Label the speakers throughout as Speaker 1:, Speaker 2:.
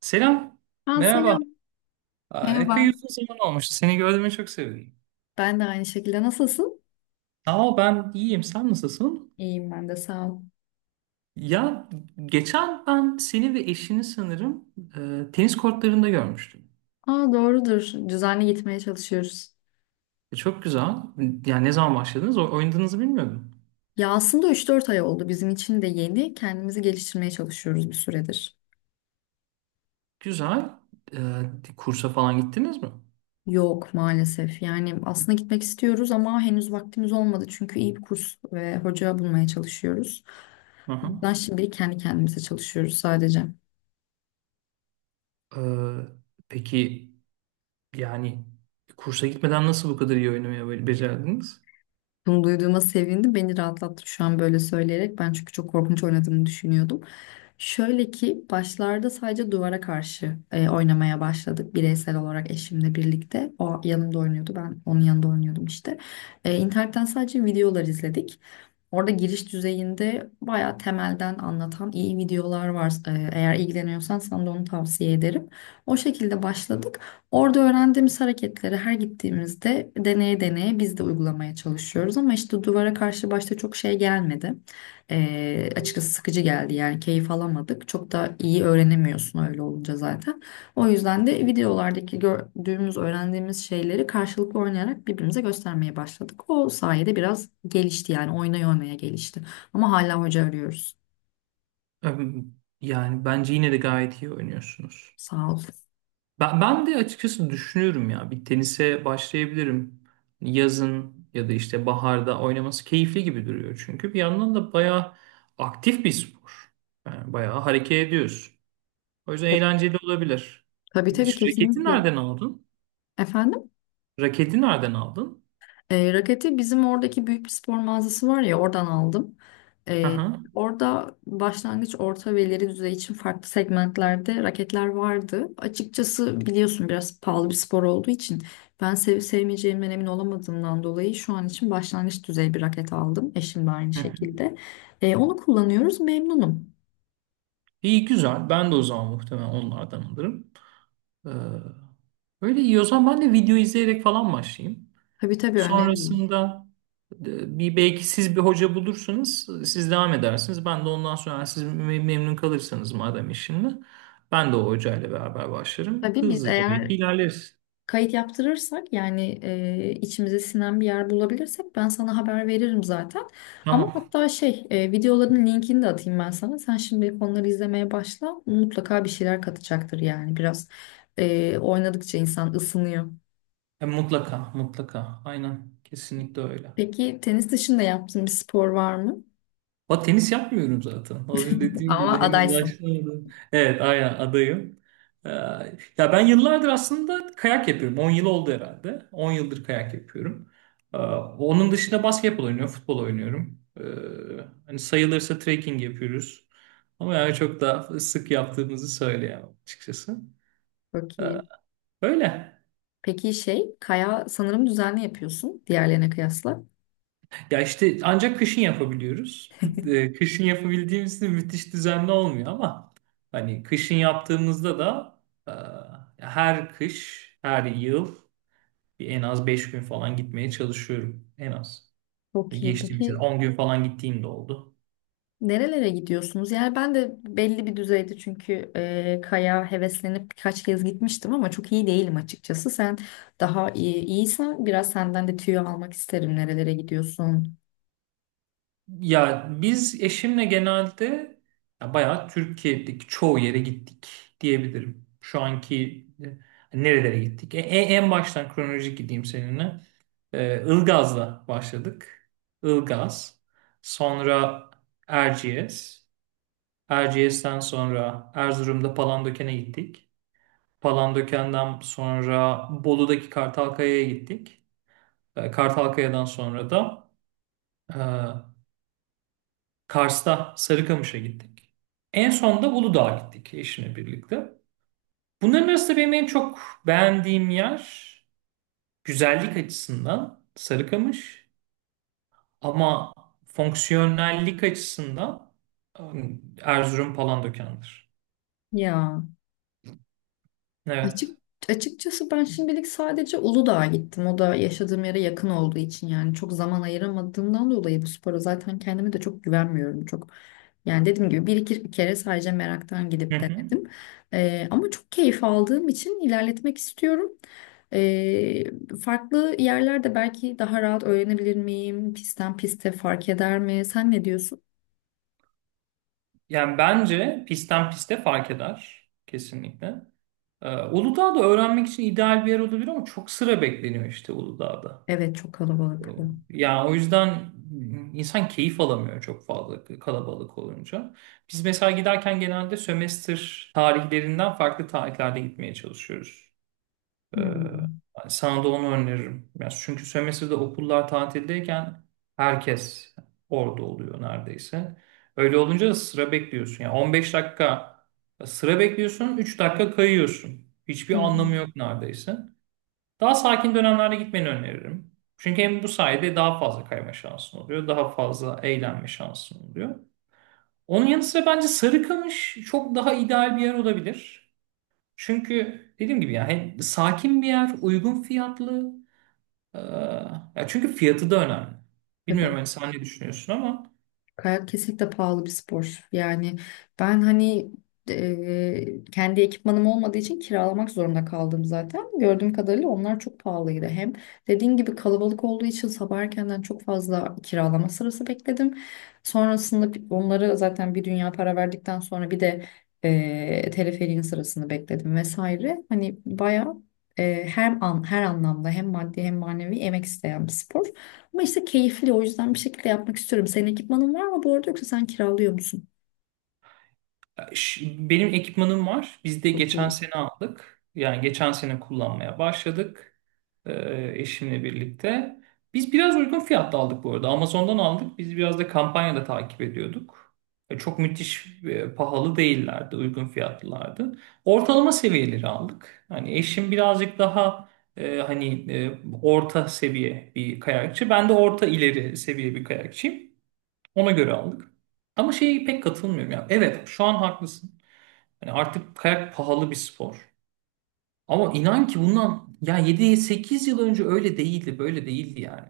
Speaker 1: Selam,
Speaker 2: Ha
Speaker 1: merhaba.
Speaker 2: selam.
Speaker 1: Epey
Speaker 2: Merhaba.
Speaker 1: uzun zaman olmuştu. Seni gördüğüme çok sevindim.
Speaker 2: Ben de aynı şekilde. Nasılsın?
Speaker 1: Sağ ol, ben iyiyim. Sen nasılsın?
Speaker 2: İyiyim ben de sağ ol.
Speaker 1: Ya geçen ben seni ve eşini sanırım tenis kortlarında görmüştüm.
Speaker 2: Aa doğrudur. Düzenli gitmeye çalışıyoruz.
Speaker 1: Çok güzel. Yani ne zaman başladınız? Oynadığınızı bilmiyordum.
Speaker 2: Ya aslında 3-4 ay oldu. Bizim için de yeni. Kendimizi geliştirmeye çalışıyoruz bir süredir.
Speaker 1: Güzel. Kursa falan gittiniz mi?
Speaker 2: Yok maalesef. Yani aslında gitmek istiyoruz ama henüz vaktimiz olmadı. Çünkü iyi bir kurs ve hoca bulmaya çalışıyoruz.
Speaker 1: Hı hı.
Speaker 2: Ben şimdilik kendi kendimize çalışıyoruz sadece.
Speaker 1: E, peki yani kursa gitmeden nasıl bu kadar iyi oynamayı becerdiniz?
Speaker 2: Bunu duyduğuma sevindim. Beni rahatlattı şu an böyle söyleyerek. Ben çünkü çok korkunç oynadığımı düşünüyordum. Şöyle ki başlarda sadece duvara karşı oynamaya başladık. Bireysel olarak eşimle birlikte. O yanımda oynuyordu. Ben onun yanında oynuyordum işte. İnternetten sadece videolar izledik. Orada giriş düzeyinde bayağı temelden anlatan iyi videolar var. Eğer ilgileniyorsan sana da onu tavsiye ederim. O şekilde başladık. Orada öğrendiğimiz hareketleri her gittiğimizde deneye deneye biz de uygulamaya çalışıyoruz. Ama işte duvara karşı başta çok şey gelmedi. Açıkçası sıkıcı geldi yani keyif alamadık. Çok da iyi öğrenemiyorsun öyle olunca zaten. O yüzden de videolardaki gördüğümüz, öğrendiğimiz şeyleri karşılıklı oynayarak birbirimize göstermeye başladık. O sayede biraz gelişti yani oynaya oynaya gelişti. Ama hala hoca arıyoruz.
Speaker 1: E, Yani bence yine de gayet iyi oynuyorsunuz.
Speaker 2: Sağ ol.
Speaker 1: Ben de açıkçası düşünüyorum ya bir tenise başlayabilirim. Hani yazın ya da işte baharda oynaması keyifli gibi duruyor. Çünkü bir yandan da bayağı aktif bir spor. Yani bayağı hareket ediyorsun. O yüzden eğlenceli olabilir.
Speaker 2: Tabii tabii
Speaker 1: Hiç raketi
Speaker 2: kesinlikle.
Speaker 1: nereden aldın?
Speaker 2: Efendim?
Speaker 1: Raketi nereden aldın?
Speaker 2: Raketi bizim oradaki büyük bir spor mağazası var ya oradan aldım.
Speaker 1: Hı
Speaker 2: E,
Speaker 1: hı.
Speaker 2: Orada başlangıç, orta ve ileri düzey için farklı segmentlerde raketler vardı. Açıkçası biliyorsun biraz pahalı bir spor olduğu için ben sevip sevmeyeceğimden emin olamadığımdan dolayı şu an için başlangıç düzey bir raket aldım. Eşim de aynı
Speaker 1: Hı hı.
Speaker 2: şekilde. Onu kullanıyoruz memnunum.
Speaker 1: İyi güzel. Ben de o zaman muhtemelen onlardan alırım. Ee, Öyle iyi o zaman ben de video izleyerek falan başlayayım.
Speaker 2: Tabii tabii öneririm.
Speaker 1: Sonrasında bir belki siz bir hoca bulursunuz. Siz devam edersiniz. Ben de ondan sonra eğer siz memnun kalırsanız madem işimle ben de o hocayla beraber başlarım.
Speaker 2: Tabii biz
Speaker 1: Hızlıca belki
Speaker 2: eğer
Speaker 1: ilerleriz.
Speaker 2: kayıt yaptırırsak yani içimize sinen bir yer bulabilirsek ben sana haber veririm zaten. Ama
Speaker 1: Tamam.
Speaker 2: hatta videoların linkini de atayım ben sana. Sen şimdi onları izlemeye başla. Mutlaka bir şeyler katacaktır yani biraz oynadıkça insan ısınıyor.
Speaker 1: Mutlaka, mutlaka. Aynen. Kesinlikle öyle.
Speaker 2: Peki tenis dışında yaptığın bir spor var mı?
Speaker 1: O tenis yapmıyorum zaten. Az önce dediğim gibi
Speaker 2: Ama
Speaker 1: henüz
Speaker 2: adaysın.
Speaker 1: başlamadım. Evet, aynen adayım. Ee, Ya ben yıllardır aslında kayak yapıyorum. 10 yıl oldu herhalde. 10 yıldır kayak yapıyorum. Onun dışında basketbol oynuyorum, futbol oynuyorum. Hani sayılırsa trekking yapıyoruz. Ama yani çok daha sık yaptığımızı söyleyemem açıkçası.
Speaker 2: Çok
Speaker 1: Ee,
Speaker 2: iyi.
Speaker 1: Öyle.
Speaker 2: Peki şey, kaya sanırım düzenli yapıyorsun diğerlerine kıyasla.
Speaker 1: Ya işte ancak kışın yapabiliyoruz. Kışın yapabildiğimiz de müthiş düzenli olmuyor ama hani kışın yaptığımızda da eee, her kış, her yıl bir en az 5 gün falan gitmeye çalışıyorum. En az.
Speaker 2: Çok iyi.
Speaker 1: Geçtiğimiz yıl
Speaker 2: Peki
Speaker 1: 10 gün falan gittiğim de oldu.
Speaker 2: nerelere gidiyorsunuz? Yani ben de belli bir düzeyde çünkü kaya heveslenip birkaç kez gitmiştim ama çok iyi değilim açıkçası. Sen daha iyiysen biraz senden de tüyo almak isterim. Nerelere gidiyorsun?
Speaker 1: Ya biz eşimle genelde ya bayağı Türkiye'deki çoğu yere gittik diyebilirim. Şu anki nerelere gittik? En baştan kronolojik gideyim seninle. Ilgaz'la başladık. Ilgaz. Sonra Erciyes. Erciyes'ten sonra Erzurum'da Palandöken'e gittik. Palandöken'den sonra Bolu'daki Kartalkaya'ya gittik. Kartalkaya'dan sonra da e, Kars'ta Sarıkamış'a gittik. En son da Uludağ'a gittik eşimle birlikte. Bunların arasında benim en çok beğendiğim yer güzellik açısından Sarıkamış. Ama fonksiyonellik açısından Erzurum Palandöken'dir.
Speaker 2: Ya.
Speaker 1: Evet.
Speaker 2: Açık, açıkçası ben şimdilik sadece Uludağ'a gittim. O da yaşadığım yere yakın olduğu için yani çok zaman ayıramadığımdan dolayı bu spora zaten kendime de çok güvenmiyorum. Çok yani dediğim gibi bir iki kere sadece meraktan
Speaker 1: Hı
Speaker 2: gidip
Speaker 1: hı.
Speaker 2: denedim. Ama çok keyif aldığım için ilerletmek istiyorum. Farklı yerlerde belki daha rahat öğrenebilir miyim? Pistten piste fark eder mi? Sen ne diyorsun?
Speaker 1: Yani bence pistten piste fark eder. Kesinlikle. Uludağ'da öğrenmek için ideal bir yer olabilir ama çok sıra bekleniyor işte Uludağ'da.
Speaker 2: Evet çok kalabalık.
Speaker 1: Yani o yüzden insan keyif alamıyor çok fazla kalabalık olunca. Biz mesela giderken genelde sömestr tarihlerinden farklı tarihlerde gitmeye çalışıyoruz. Ee,
Speaker 2: Hmm.
Speaker 1: Yani sana da onu öneririm. Yani çünkü sömestrde okullar tatildeyken herkes orada oluyor neredeyse. Öyle olunca da sıra bekliyorsun. Yani 15 dakika sıra bekliyorsun, 3 dakika kayıyorsun. Hiçbir
Speaker 2: Hı hı.
Speaker 1: anlamı yok neredeyse. Daha sakin dönemlerde gitmeni öneririm. Çünkü hem bu sayede daha fazla kayma şansın oluyor, daha fazla eğlenme şansın oluyor. Onun yanı sıra bence Sarıkamış çok daha ideal bir yer olabilir. Çünkü dediğim gibi yani hem sakin bir yer, uygun fiyatlı. Ee, Ya çünkü fiyatı da önemli. Bilmiyorum
Speaker 2: Tabii.
Speaker 1: hani sen ne düşünüyorsun ama
Speaker 2: Kayak kesinlikle pahalı bir spor. Yani ben hani kendi ekipmanım olmadığı için kiralamak zorunda kaldım zaten. Gördüğüm kadarıyla onlar çok pahalıydı. Hem dediğim gibi kalabalık olduğu için sabah erkenden çok fazla kiralama sırası bekledim. Sonrasında onları zaten bir dünya para verdikten sonra bir de teleferiğin sırasını bekledim vesaire. Hani bayağı her anlamda hem maddi hem manevi emek isteyen bir spor. Ama işte keyifli o yüzden bir şekilde yapmak istiyorum. Senin ekipmanın var mı bu arada yoksa sen kiralıyor musun?
Speaker 1: Ş- benim ekipmanım var. Biz de
Speaker 2: Çok
Speaker 1: geçen
Speaker 2: iyi.
Speaker 1: sene aldık. Yani geçen sene kullanmaya başladık. Eşimle birlikte. Biz biraz uygun fiyatta aldık bu arada. Amazon'dan aldık. Biz biraz da kampanyada takip ediyorduk. Çok müthiş pahalı değillerdi. Uygun fiyatlılardı. Ortalama seviyeleri aldık. Hani eşim birazcık daha orta seviye bir kayakçı. Ben de orta ileri seviye bir kayakçıyım. Ona göre aldık. Ama şeye pek katılmıyorum ya. Evet, şu an haklısın. Yani artık kayak pahalı bir spor. Ama inan ki bundan ya 7-8 yıl önce öyle değildi, böyle değildi yani.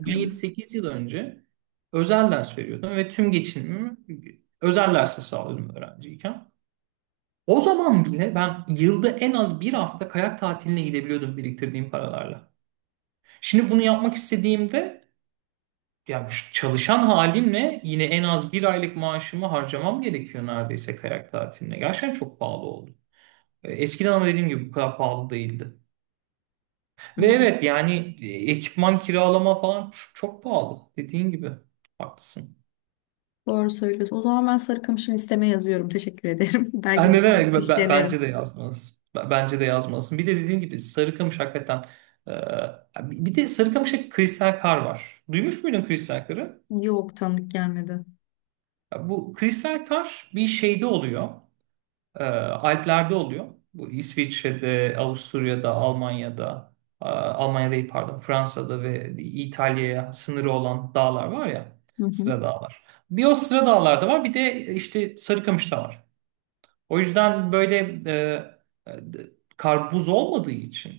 Speaker 1: Ben
Speaker 2: mi?
Speaker 1: 7-8 yıl önce özel ders veriyordum ve tüm geçinimimi özel derse sağlıyordum öğrenciyken. O zaman bile ben yılda en az bir hafta kayak tatiline gidebiliyordum biriktirdiğim paralarla. Şimdi bunu yapmak istediğimde ya şu çalışan halimle yine en az bir aylık maaşımı harcamam gerekiyor neredeyse kayak tatiline. Gerçekten çok pahalı oldu. Eskiden ama dediğim gibi bu kadar pahalı değildi.
Speaker 2: Hı.
Speaker 1: Ve evet yani ekipman kiralama falan çok pahalı. Dediğin gibi. Haklısın.
Speaker 2: Doğru söylüyorsun. O zaman ben Sarıkamış'ın listeme yazıyorum. Teşekkür ederim. Belki
Speaker 1: Yani
Speaker 2: bir
Speaker 1: ne
Speaker 2: sonraki
Speaker 1: demek?
Speaker 2: iş denerim.
Speaker 1: Bence de yazmalısın. Bence de yazmalısın. Bir de dediğin gibi Sarıkamış hakikaten. e, Bir de Sarıkamış'ta kristal kar var. Duymuş muydun kristal karı?
Speaker 2: Yok tanıdık gelmedi.
Speaker 1: Ya bu kristal kar bir şeyde oluyor. Alplerde oluyor. Bu İsviçre'de, Avusturya'da, Almanya'da, Almanya değil pardon, Fransa'da ve İtalya'ya sınırı olan dağlar var ya,
Speaker 2: Hı hı.
Speaker 1: sıra dağlar. Bir o sıra dağlarda var, bir de işte Sarıkamış'ta var. O yüzden böyle e, e, karpuz olmadığı için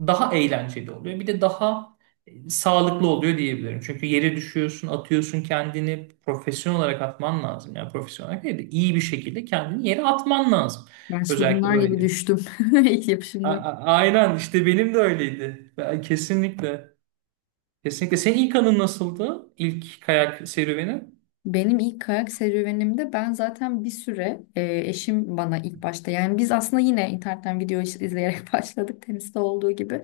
Speaker 1: daha eğlenceli oluyor. Bir de daha sağlıklı oluyor diyebilirim. Çünkü yere düşüyorsun, atıyorsun kendini profesyonel olarak atman lazım. Yani profesyonel olarak değil de iyi bir şekilde kendini yere atman lazım.
Speaker 2: Ben şimdi
Speaker 1: Özellikle
Speaker 2: bunlar gibi
Speaker 1: öğrenirken.
Speaker 2: düştüm ilk yapışımda.
Speaker 1: Aynen işte benim de öyleydi. Kesinlikle. Kesinlikle. Senin ilk anın nasıldı? İlk kayak serüveni?
Speaker 2: Benim ilk kayak serüvenimde ben zaten bir süre eşim bana ilk başta yani biz aslında yine internetten izleyerek başladık teniste olduğu gibi.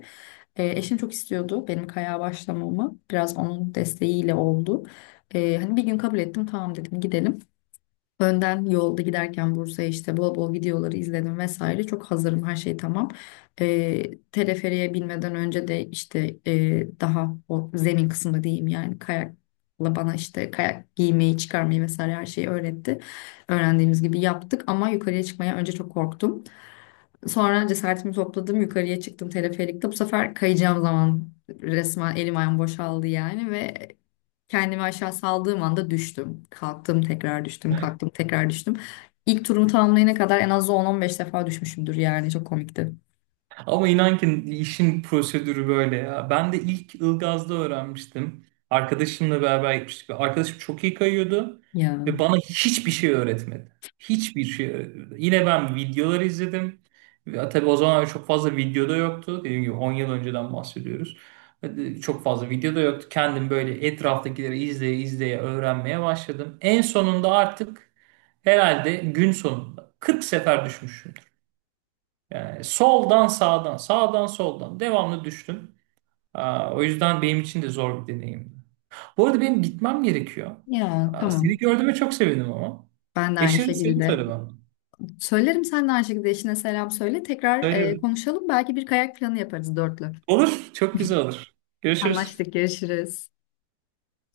Speaker 2: Eşim çok istiyordu benim kayağa başlamamı biraz onun desteğiyle oldu. Hani bir gün kabul ettim tamam dedim gidelim. Önden yolda giderken Bursa'ya işte bol bol videoları izledim vesaire. Çok hazırım her şey tamam. Teleferiğe binmeden önce de işte daha o zemin kısmı diyeyim yani kayakla bana işte kayak giymeyi çıkarmayı vesaire her şeyi öğretti. Öğrendiğimiz gibi yaptık ama yukarıya çıkmaya önce çok korktum. Sonra cesaretimi topladım yukarıya çıktım teleferikte. Bu sefer kayacağım zaman resmen elim ayağım boşaldı yani ve kendimi aşağı saldığım anda düştüm. Kalktım tekrar düştüm, kalktım tekrar düştüm. İlk turumu tamamlayana kadar en az 10-15 defa düşmüşümdür yani çok komikti.
Speaker 1: Ama inan ki işin prosedürü böyle ya. Ben de ilk Ilgaz'da öğrenmiştim. Arkadaşımla beraber gitmiştik. Arkadaşım çok iyi kayıyordu
Speaker 2: Ya,
Speaker 1: ve bana hiçbir şey öğretmedi. Hiçbir şey öğretmedi. Yine ben videoları izledim. Ve tabii o zaman çok fazla videoda yoktu. Dediğim gibi 10 yıl önceden bahsediyoruz. Çok fazla videoda yoktu. Kendim böyle etraftakileri izleye izleye öğrenmeye başladım. En sonunda artık herhalde gün sonunda 40 sefer düşmüşüm. Yani soldan sağdan, sağdan soldan devamlı düştüm. O yüzden benim için de zor bir deneyimdi. Bu arada benim gitmem gerekiyor.
Speaker 2: ya
Speaker 1: Seni
Speaker 2: tamam.
Speaker 1: gördüğüme çok sevindim ama.
Speaker 2: Ben de aynı
Speaker 1: Eşine de seni
Speaker 2: şekilde.
Speaker 1: söyle bana.
Speaker 2: Söylerim sen de aynı şekilde eşine selam söyle. Tekrar
Speaker 1: Söylerim.
Speaker 2: konuşalım. Belki bir kayak planı yaparız dörtlü.
Speaker 1: Olur, çok güzel olur. Görüşürüz.
Speaker 2: Anlaştık, görüşürüz.